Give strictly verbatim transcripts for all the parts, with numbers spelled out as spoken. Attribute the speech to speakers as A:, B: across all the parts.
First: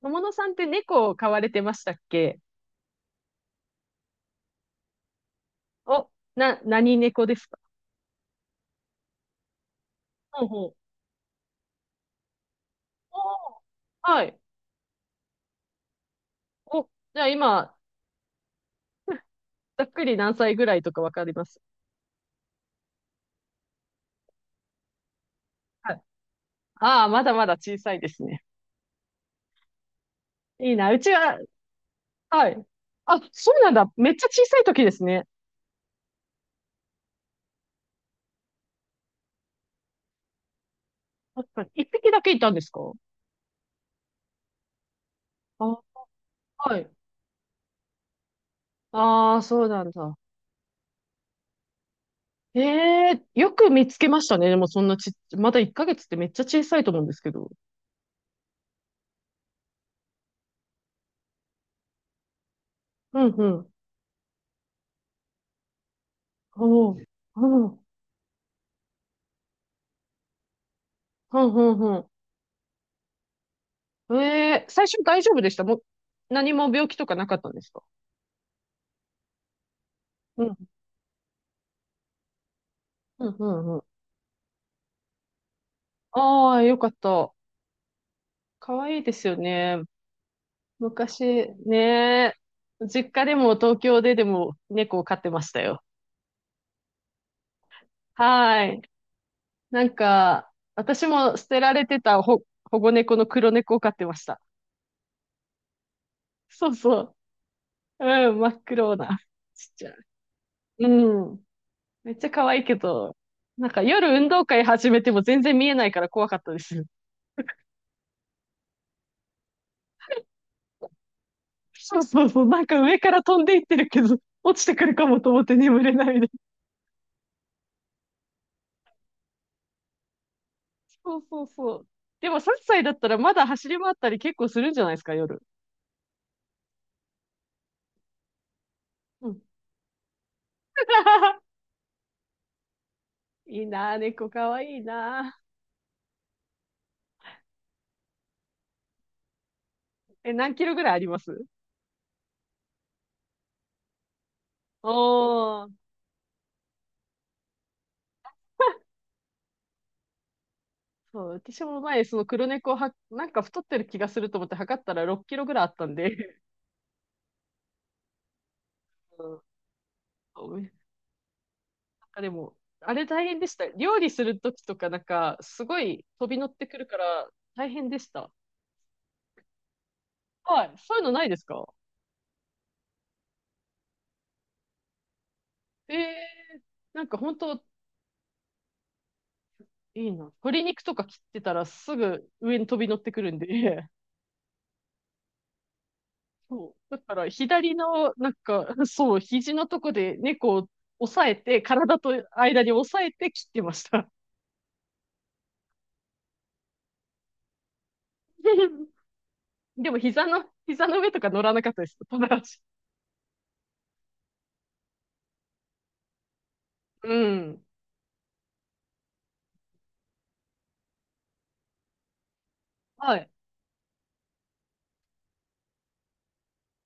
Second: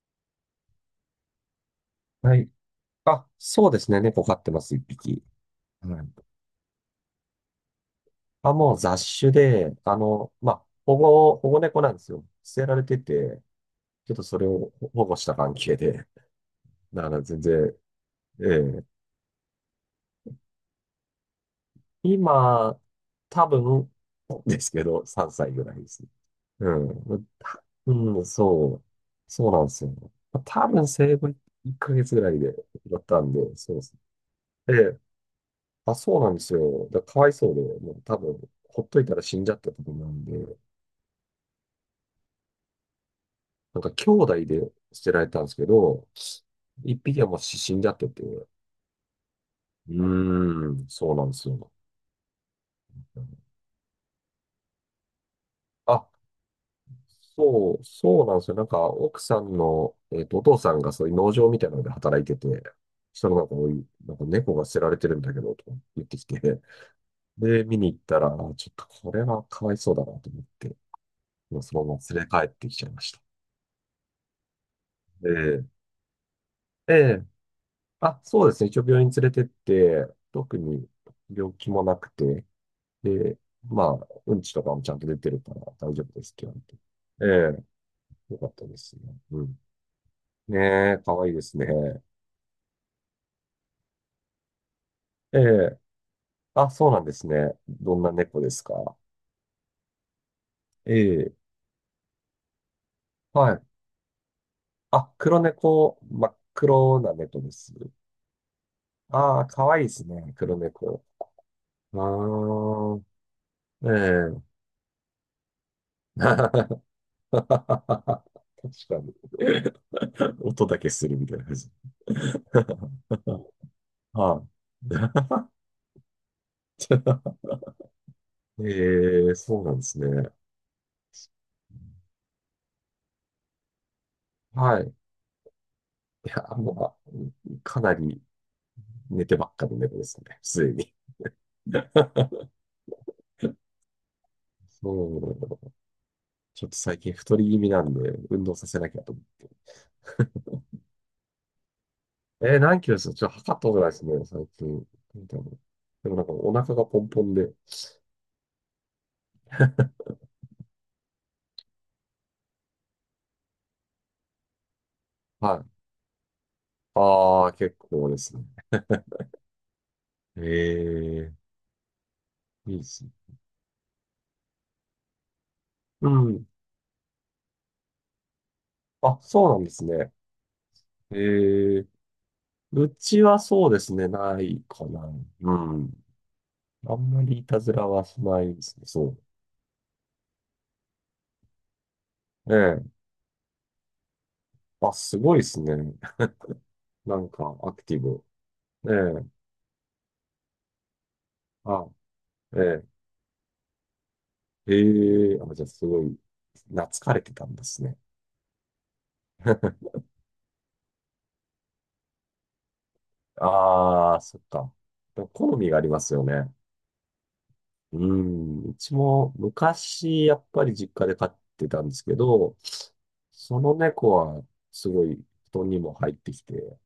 A: 友野さんって猫を飼われてましたっ
B: は
A: け？
B: い。あ、そうですね。猫飼ってます、一匹。は
A: お、
B: い。
A: な、何猫ですか？
B: あ、もう雑種で、あの、
A: ほう
B: まあ、
A: ほう。
B: 保護、保護猫なんですよ。捨てられて
A: お
B: て、
A: ー
B: ちょっと
A: はい。
B: それを保護した関係で、
A: お、
B: だか
A: じ
B: ら
A: ゃあ
B: 全
A: 今、
B: 然、ええ、
A: ざっくり何歳ぐらいとかわかります？
B: 今、多分、ですけど、さんさいぐらいで
A: はい。
B: す。う
A: ああ、ま
B: ん。
A: だまだ
B: た
A: 小さいで
B: う
A: す
B: ん、
A: ね。
B: そう。そうなんですよ。多
A: いい
B: 分
A: な。うち
B: 生後1
A: は、
B: ヶ月ぐらい
A: は
B: で
A: い。
B: 拾っ
A: あ、
B: たん
A: そ
B: で、
A: うな
B: そ
A: ん
B: うで
A: だ。
B: す。
A: めっちゃ小さい
B: え
A: 時で
B: え、
A: すね。
B: あ、そうなんですよ。だからかわいそうで、もう多分、ほっといたら死んじゃったと思うんで、
A: 確かに。一匹だけいたんですか？
B: なんか兄弟で捨てられたんですけ
A: あ、
B: ど、
A: はい。
B: 一匹はもう死んじゃってて、う
A: ああ、そうなんだ。
B: ーん、そうなんですよ。
A: ええ、よく見つけましたね。でもそんなちっ、まだいっかげつ
B: あ、
A: ってめっちゃ小さいと思うんですけど。
B: そう、そうなんですよ。なんか、奥さんの、えっと、お父さんがそういう農場みたいなので働いてて、
A: う
B: そ
A: ん
B: のな
A: う
B: んか、お
A: ん。
B: いなんか猫が捨てられてるんだけど、とか言ってきて、
A: おおー。
B: で、
A: う
B: 見
A: ん。
B: に行ったら、あ、ちょっとこれはかわいそうだなと思って、
A: う
B: もうそ
A: ん
B: のま
A: う
B: ま
A: ん。
B: 連れ帰ってきちゃいました。
A: ええ、最初大丈夫でした
B: ええ
A: もう、何も病
B: え
A: 気とか
B: え、
A: なかったんですか？
B: あ、そうですね。一応病院連れてって、
A: うん、
B: 特に病気もなくて、
A: うん、
B: で、
A: うん、う
B: ま
A: ん。
B: あ、うんちとかもちゃんと出てるから大丈夫ですって
A: あ
B: 言わ
A: あ、よかった。
B: れて。ええ、よかったで
A: 可
B: す
A: 愛いで
B: ね。
A: すよ
B: うん。
A: ね。
B: ねえ、かわいいで
A: 昔、
B: すね。
A: ねえ、実家でも東京ででも猫を飼って
B: え
A: ました
B: え、
A: よ。
B: あ、そうなんですね。どんな猫です
A: はい。
B: か？
A: なんか、
B: え
A: 私
B: え、
A: も捨てられてたほ保護猫の黒
B: はい。
A: 猫を飼ってました。
B: あ、黒猫、真っ
A: そう
B: 黒
A: そ
B: な
A: う。
B: 猫です。
A: うん、真っ黒な。
B: ああ、か
A: ちっ
B: わいい
A: ち
B: で
A: ゃい。
B: すね。黒猫。
A: うん。
B: あ
A: めっちゃ可愛いけど、
B: あ、
A: なんか夜運
B: え
A: 動
B: え。
A: 会始めても全然見えないから怖かったです。
B: 確かに。音だけするみたいな感じ。
A: そうそうそう、なんか上 から飛んでいってるけど、
B: は
A: 落ちてくるかもと思って眠れないで。
B: い。ええ、そうなんですね。
A: そうそうそう。でもさんさいだったらまだ走り回ったり結構するん
B: は
A: じゃない
B: い。
A: ですか、夜。
B: いや、もう、かなり寝
A: う
B: て
A: ん。
B: ばっかの猫ですね。すでに。
A: いいなぁ、猫かわいい
B: そ
A: な
B: う。ちょっと最近太り気味なんで、運動させなきゃと思
A: ぁ。え、何キロぐらいあります？
B: う。えー、何キロですか？ちょっと測ったことないですね、最近。でも
A: おー。
B: でもなんかお腹がポンポンで。
A: そう、私も前、その黒猫は、なんか太ってる気がすると思って測ったらろっキロぐ
B: は
A: らいあっ
B: い。
A: たんで。
B: ああ、結構ですね。
A: うん。そうなん
B: ええ、
A: かでも、
B: いいで
A: あ
B: す
A: れ
B: ね。
A: 大変でした。料理するときとかなんか、すごい
B: う
A: 飛び
B: ん。
A: 乗ってくるから大変でした。
B: あ、そうなんですね。
A: はい。そういうのないですか？
B: ええ、うちはそうですね、ないかな。うん。
A: ええ、
B: あ
A: なん
B: ん
A: か
B: ま
A: 本
B: りいた
A: 当
B: ずらはしないですね。そ
A: いいな。鶏肉とか切ってたらすぐ
B: う。え
A: 上に飛び
B: え。
A: 乗ってくるんで、
B: あ、すごいですね。
A: そ う。だか
B: な
A: ら
B: んか、ア
A: 左
B: クティ
A: の、
B: ブ。
A: なんか、そう、
B: ええ。
A: 肘のとこで猫を押さえて、
B: あ、
A: 体と
B: え
A: 間に
B: え。
A: 押さえて切ってました。
B: ええ。あ、じゃあ、すごい、懐かれてたんですね。
A: でも膝の、膝の上とか乗らなかったです。友達。
B: ああ、そっか。でも好みがありますよね。
A: うん。
B: うん。うちも昔、やっぱり実家で飼ってたんですけど、
A: はい。
B: その猫はすごい布団にも入ってきて、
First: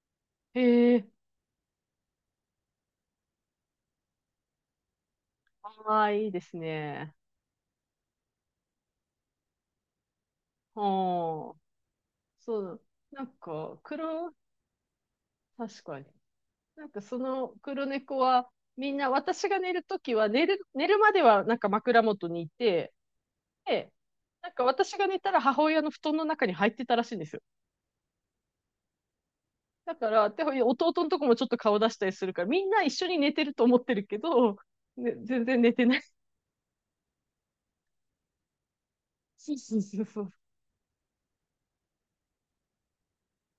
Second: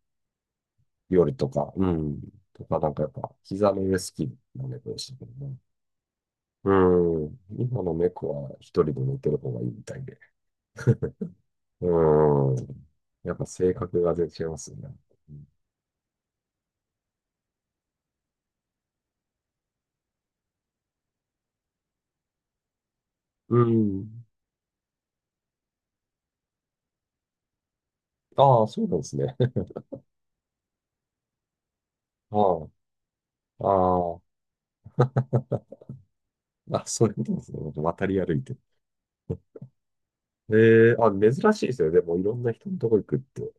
A: へえ。
B: 夜とか、うん。とか、なんかやっぱ、膝の上好きな猫でしたけどね。
A: ああ、いいです
B: う
A: ね。
B: ん。今の猫は一人で寝てる方がいいみたいで。
A: はあ。
B: うん。
A: そう。なん
B: やっぱ性
A: か、
B: 格が全
A: 黒、
B: 然違いますよね。
A: 確かに。なんかその黒猫は、みんな私が寝るときは寝る、寝るまではなんか枕元にいて、
B: う
A: で、
B: ん。
A: なんか私が寝たら母親の布団の中に入ってたらしいんですよ。
B: ああ、そうなんですね。
A: だから、で弟のとこもちょっと顔出したりするから、み
B: あ
A: んな一緒に寝てると思ってる
B: あ、
A: け
B: あ
A: ど、ね、全然寝てない。
B: あ、あ、そういうことですね。渡り歩いて。
A: そうそうそうそう。
B: ええ、あ、珍しいですよね。でも、いろんな人のとこ行くって。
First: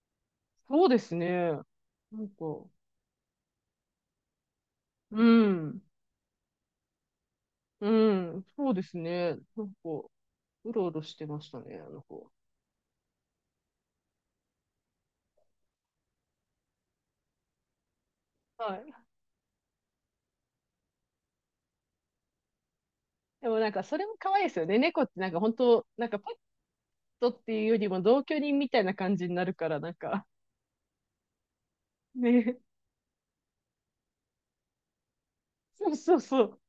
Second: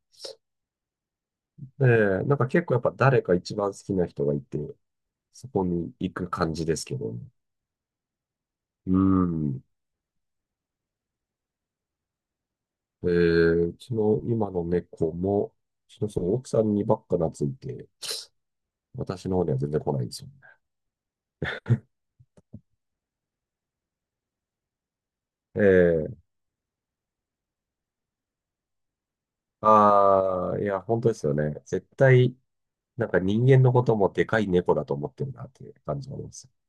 A: そうですね。
B: え
A: な
B: え、
A: ん
B: なんか
A: か、
B: 結構やっぱ誰か一番好きな人がいて、
A: う
B: そこ
A: ん、
B: に行く感じですけどね。
A: うん、そうで
B: う
A: すね。
B: ん。
A: なんか、うろうろしてましたね、あの子。
B: えー、うちの今の猫も、うちのその奥さんにばっか懐いて、
A: はい。
B: 私の方には全然来ないんですよね。
A: でもなんか、それも可愛いですよね。猫ってなんか本当、
B: え
A: なんか
B: え、
A: トっていうよりも同居人みたいな感じになるから、なんか、
B: ああー、いや、本当ですよね。絶対、
A: ね、
B: なんか人間のこともでかい猫だと思ってるなっていう
A: そう
B: 感じ
A: そ
B: があ
A: う
B: りま
A: そ
B: す。
A: う。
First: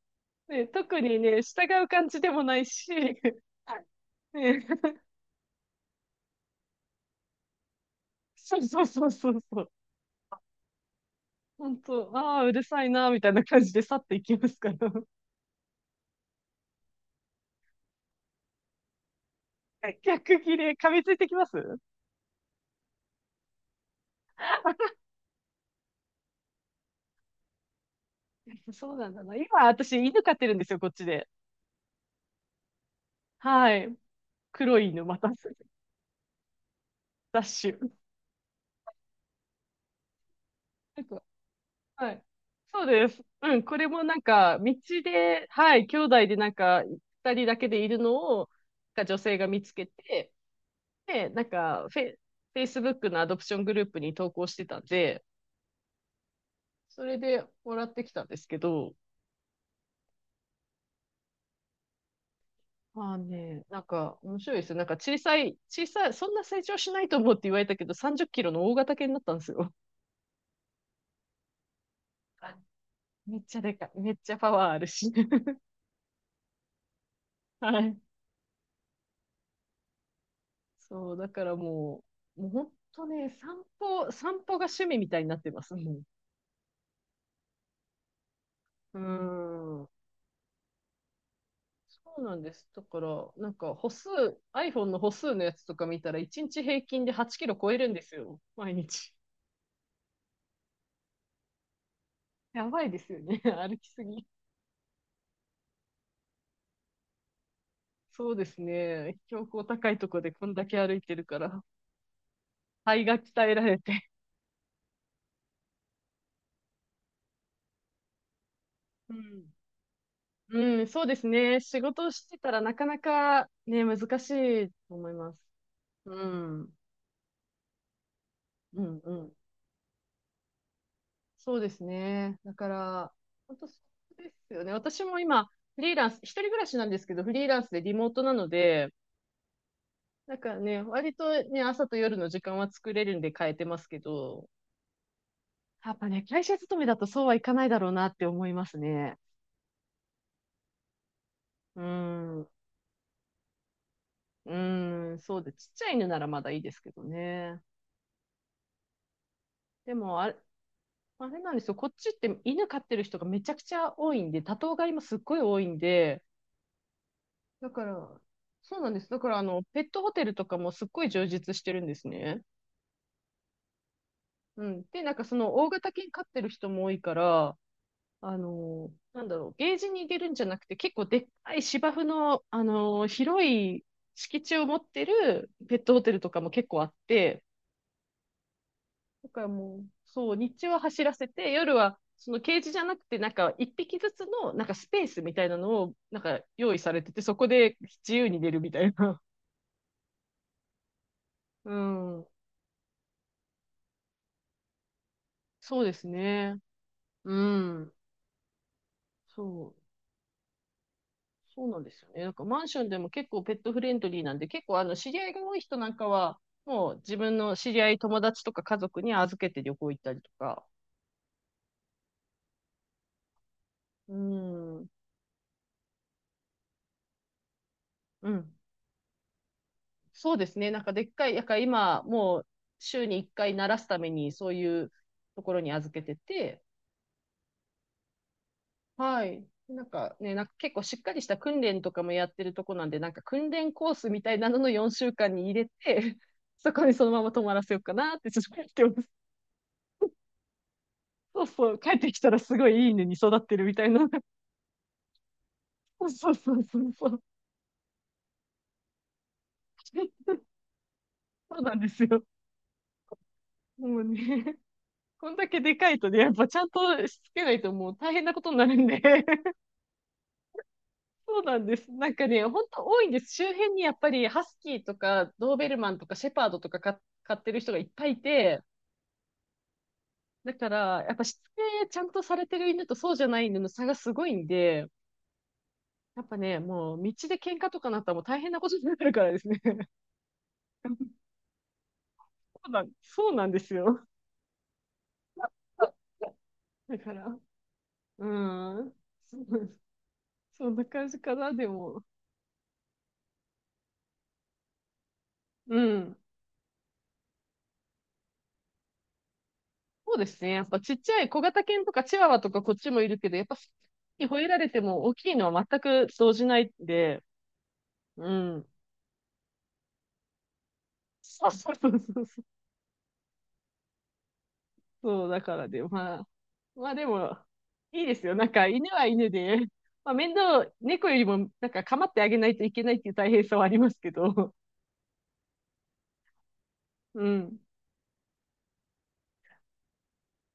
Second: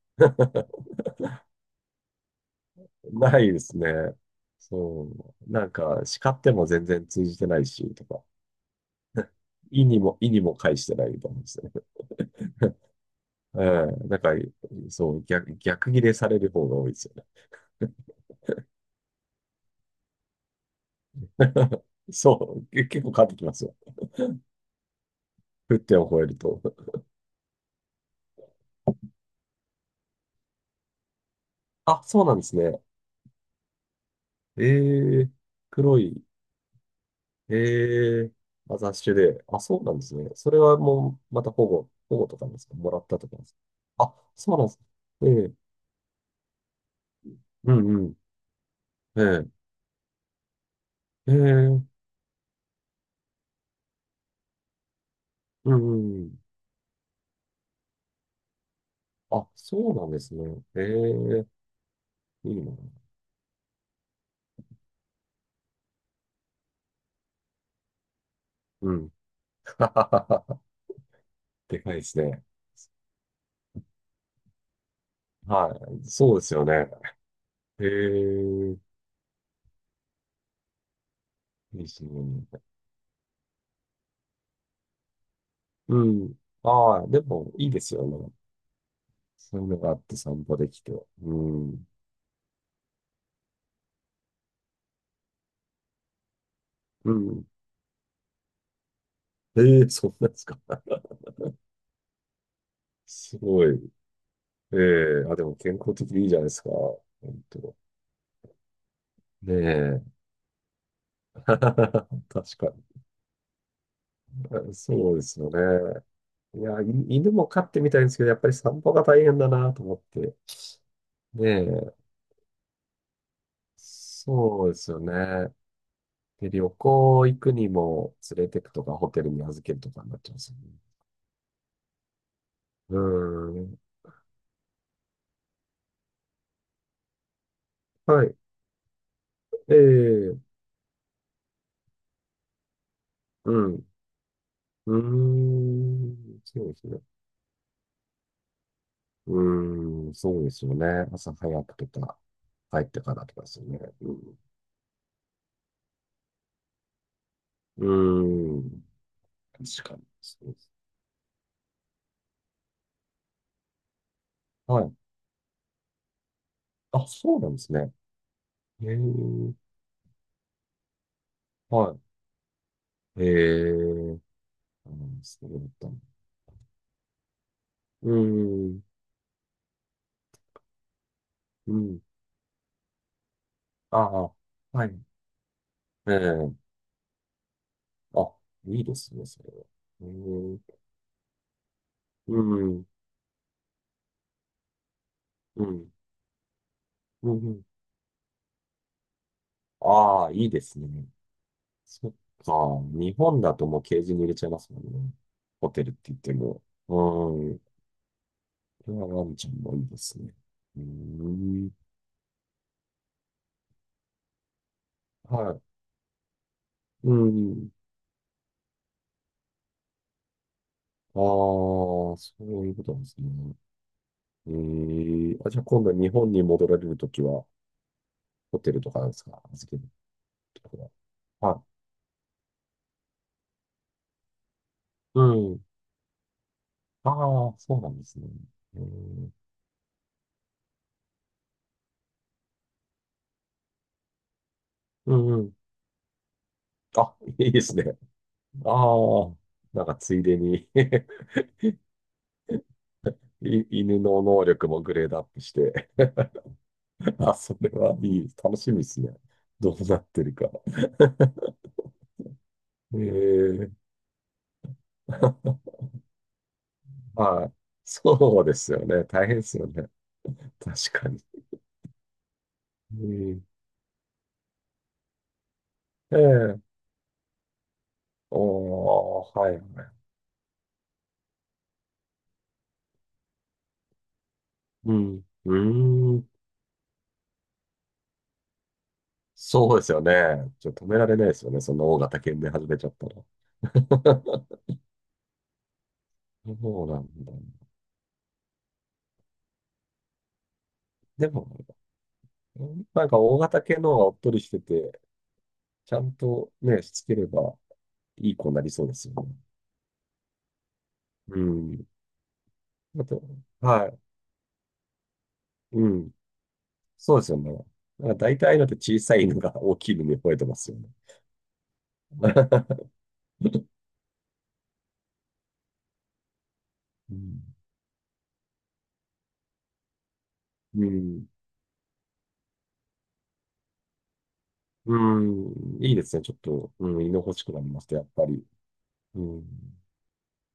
A: ね、特にね、従う感じでもないし、
B: ないですね。
A: ね、
B: そう。なんか、叱っても全然通じてないし、とか、
A: そうそうそうそうそう。
B: 意にも、意にも介してないみたいなんですね。
A: 本当、ああ、うるさいな、みたいな
B: え
A: 感じで去っ
B: え、
A: て
B: なん
A: い
B: か、
A: きますから。
B: そう、逆、逆ギレされる方が多いですよね。
A: はい、逆切れ、噛みついてきます。
B: そう、け結構変わってきますよ。沸点を超えると。
A: そうなんだな。今、私、犬飼ってるんですよ、こっちで。
B: あ、そうなんですね。
A: はい。黒い犬、ま
B: え
A: た、
B: え、黒い、
A: ダッシュ。
B: ええ、まあ雑種で。あ、そうなんですね。それは
A: なん
B: も
A: か
B: う、また保護、
A: は
B: 保
A: い。
B: 護とかなんですか？
A: そう
B: もらっ
A: で
B: た
A: す。
B: とかなんです
A: う
B: か？
A: ん、これもな
B: あ、
A: ん
B: そう
A: か、
B: なんで
A: 道
B: す。え
A: で、
B: え、
A: はい、兄弟でなんか、ふたりだけ
B: う
A: でいる
B: んうん。
A: のを、なんか女性
B: え
A: が見つけて、で、
B: え、え
A: なん
B: え、
A: かフェイ、エフエーシーイービーオー のアドプショングループに投稿してたんで、
B: うんうん。
A: それでもらってきたんですけど、
B: あ、そうなんですね。ええ、いいな。
A: まあね、なんか面白いですよ。なんか小さい、小さい、そんな成長しないと思うって言われたけど、さんじゅっキロの大
B: う
A: 型犬
B: ん。
A: になったんですよ。
B: でかいですね。
A: めっちゃでかい。めっちゃパワーあるし。
B: はい。そうですよね。
A: は
B: え
A: い。
B: え、
A: そう、だから
B: いいで
A: も
B: す
A: う、もう
B: ね。
A: 本当ね、散歩、散歩が趣味みたいになってます。も
B: うん。ああ、でも、いいですよね。
A: う。う
B: そういうの
A: ん。
B: があって散歩できて。うん。
A: そうなんです。だから、なんか歩数、アイフォン の歩数のやつとか見たら、いちにち平均
B: う
A: で8
B: ん。
A: キロ超えるんですよ。毎日。
B: ええ、そうなんですか？
A: やばいですよ
B: す
A: ね。
B: ご い。
A: 歩きすぎ。
B: ええ、あ、でも健康的でいいじゃないですか。本当。
A: そうですね。標
B: ね
A: 高高い
B: え。
A: とこでこんだけ歩いてるか ら、
B: 確かに。
A: 肺が鍛えられて。
B: あ、そうですよね。いや、い犬も飼ってみたいんですけど、やっぱり散歩が
A: う
B: 大変
A: ん。
B: だなと思って。
A: うん、そうです
B: ね
A: ね。仕
B: え。
A: 事をしてたらなかなかね、難し
B: そ
A: い
B: うです
A: と
B: よ
A: 思います。
B: ね。
A: う
B: で、
A: ん。
B: 旅
A: う
B: 行行くにも連れてくとか、
A: ん、
B: ホ
A: う
B: テル
A: ん。
B: に預けるとかになっちゃうんですよね。
A: そうですね。だか
B: う
A: ら、
B: ー
A: 本当
B: ん。
A: そうですよね。私も今、フリーランス、一人暮らしなんですけど、フリーランスでリモート
B: は
A: な
B: い。
A: ので、な
B: え
A: ん
B: え、
A: かね、割とね、朝と夜の時間は作れるんで変
B: う
A: えてま
B: ん。
A: すけど、
B: うー
A: やっぱ
B: ん。
A: ね、会社
B: そう
A: 勤
B: で
A: め
B: す
A: だ
B: ね。
A: とそうはいかないだろうなって思いますね。
B: うーん、そうですよね。朝早
A: うー
B: くとか、
A: ん、う
B: 帰ってからとかですよね。うん。
A: ーん、そうで、ちっちゃい犬ならまだいいですけどね。
B: うーん、確
A: で
B: かに。
A: も、あれ、
B: そうです。
A: あれなんですよ、こっちって犬飼ってる人がめちゃくちゃ多いんで、多頭
B: は
A: 飼い
B: い。
A: もすっごい多いんで、
B: あ、そうなんで
A: だ
B: す
A: か
B: ね。
A: ら、そうな
B: へ
A: ん
B: え、
A: です。だから、あの、ペットホテルとかもすっごい充実してるんで
B: は
A: すね。
B: い。へえ、
A: うん。
B: あ
A: で、なん
B: の
A: かそ
B: そう
A: の
B: だ
A: 大
B: んた
A: 型
B: の。
A: 犬飼ってる人も多いから、
B: うー
A: あ
B: ん、
A: のなんだろう、ゲージに入れるんじゃなくて、結構でっかい
B: う
A: 芝
B: ん。
A: 生の、あの広い
B: ああ、
A: 敷地を持っ
B: はい。
A: てるペットホテ
B: え
A: ルとかも
B: え、
A: 結構あって、
B: あ、いいですね、
A: だ
B: そ
A: から
B: れは。
A: もう、
B: う
A: そう、
B: ー
A: 日
B: ん、
A: 中は走らせて、夜は、その
B: う
A: ケージじゃ
B: ん、
A: なくて、なんか一匹ずつの、なんかスペースみたいな
B: う
A: の
B: ん、
A: を、なんか用意されてて、
B: う
A: そこ
B: ん。
A: で自由に出るみたいな。
B: ああ、いいですね。
A: う
B: そっ
A: ん。
B: か。日本だともうケージに入れちゃいますもんね。ホ
A: そ
B: テ
A: う
B: ル
A: で
B: って
A: す
B: 言って
A: ね。
B: も。
A: う
B: う
A: ん。
B: それはワン
A: そ
B: ちゃん
A: う、
B: もいいですね。うー
A: そう
B: ん。
A: なんですよね。なんかマンションでも結構ペットフレンドリーなんで、結構あの知り合いが
B: は
A: 多い
B: い。
A: 人なんかは、もう
B: う
A: 自分の
B: ん。
A: 知り合い、友達とか家族に預けて旅行行ったりとか。
B: ああ、そういうことなんですね。
A: う
B: え
A: ん、
B: え、あ、じゃあ今度日本に戻られるときは、
A: うん。
B: ホテルとかなんですか？預ける
A: そうです
B: と
A: ね。
B: こ
A: なん
B: ろ
A: かでっかい、なん
B: は。
A: か
B: はい。
A: 今、もう週にいっかい慣らすためにそういう
B: う
A: ところ
B: ん。
A: に預けてて、
B: ああ、そうなんですね。う
A: は
B: ん。
A: い。なんかね、なんか結構しっかりした訓練とかもやってるとこなんで、なんか訓練コースみたいなのの4週
B: うん
A: 間
B: う
A: に
B: ん。
A: 入れて、そこにその
B: あ、
A: まま泊
B: いい
A: ま
B: で
A: らせ
B: す
A: ようか
B: ね。
A: なってちょっと思っ
B: あ
A: てます。
B: あ、なんかついでに
A: そうそう、帰ってきたらすごいいい犬に育ってるみ
B: い
A: たい
B: 犬
A: な。
B: の 能力もグレードアップして
A: そうそうそうそうそ う。
B: あ、それはいい。楽しみですね。どうなってるか。
A: そうなんですよ。
B: ええ、
A: もうね、こんだけでかいとね、やっぱちゃんとしつけ
B: は
A: な
B: い。
A: いともう大変なこ
B: そう
A: と
B: で
A: にな
B: す
A: る
B: よ
A: んで。
B: ね。大変です よね。確かに。
A: そうなんです。なんかね、ほんと多
B: う
A: いんです。
B: ん。
A: 周辺にやっぱりハスキーとかドーベルマンとか
B: え
A: シェパード
B: え。
A: とかか飼ってる人がいっぱいいて、
B: おー、はいはい。
A: だからやっぱしつけちゃんとされてる犬とそうじゃない犬の差がすごいんで、
B: うん。うー
A: やっ
B: ん。
A: ぱね、もう道で喧嘩とかなったらもう大変なことになるからですね。
B: そうですよね。ちょっと止められない ですよね。その大型犬で
A: そ
B: 始
A: う
B: め
A: な
B: ちゃ
A: ん、
B: ったら。
A: そうなんですよ。
B: そう
A: だ
B: なん
A: か
B: だ。
A: ら、うん。そんな感じ
B: で
A: か
B: も、
A: な、でも。
B: なんか大型犬の方がおっとりしてて、
A: う
B: ちゃん
A: ん。
B: とね、しつければいい子になりそうですよね。
A: そうですね。やっぱちっちゃい
B: う
A: 小型犬
B: ん。
A: とかチワワとかこっちも
B: あ
A: いる
B: と、
A: けど、やっぱ、
B: はい。
A: 吠えられても大きいのは全
B: う
A: く
B: ん。
A: 動じないん
B: そう
A: で、
B: ですよね。なんか
A: う
B: 大体のっ
A: ん。
B: て小さい犬が大きい犬に吠えてますよね。
A: そうそうそうそうそう。そうだからで、まあ、まあで
B: う
A: も、
B: ん
A: いいですよ。なんか犬は犬で、まあ面倒、
B: う
A: 猫より
B: ん。
A: もなんか構ってあげないといけないっていう大変さはありますけど、
B: うん。いいですね。ちょっと、うん、居
A: う
B: 心地く
A: ん。
B: なりました、やっぱり。うん。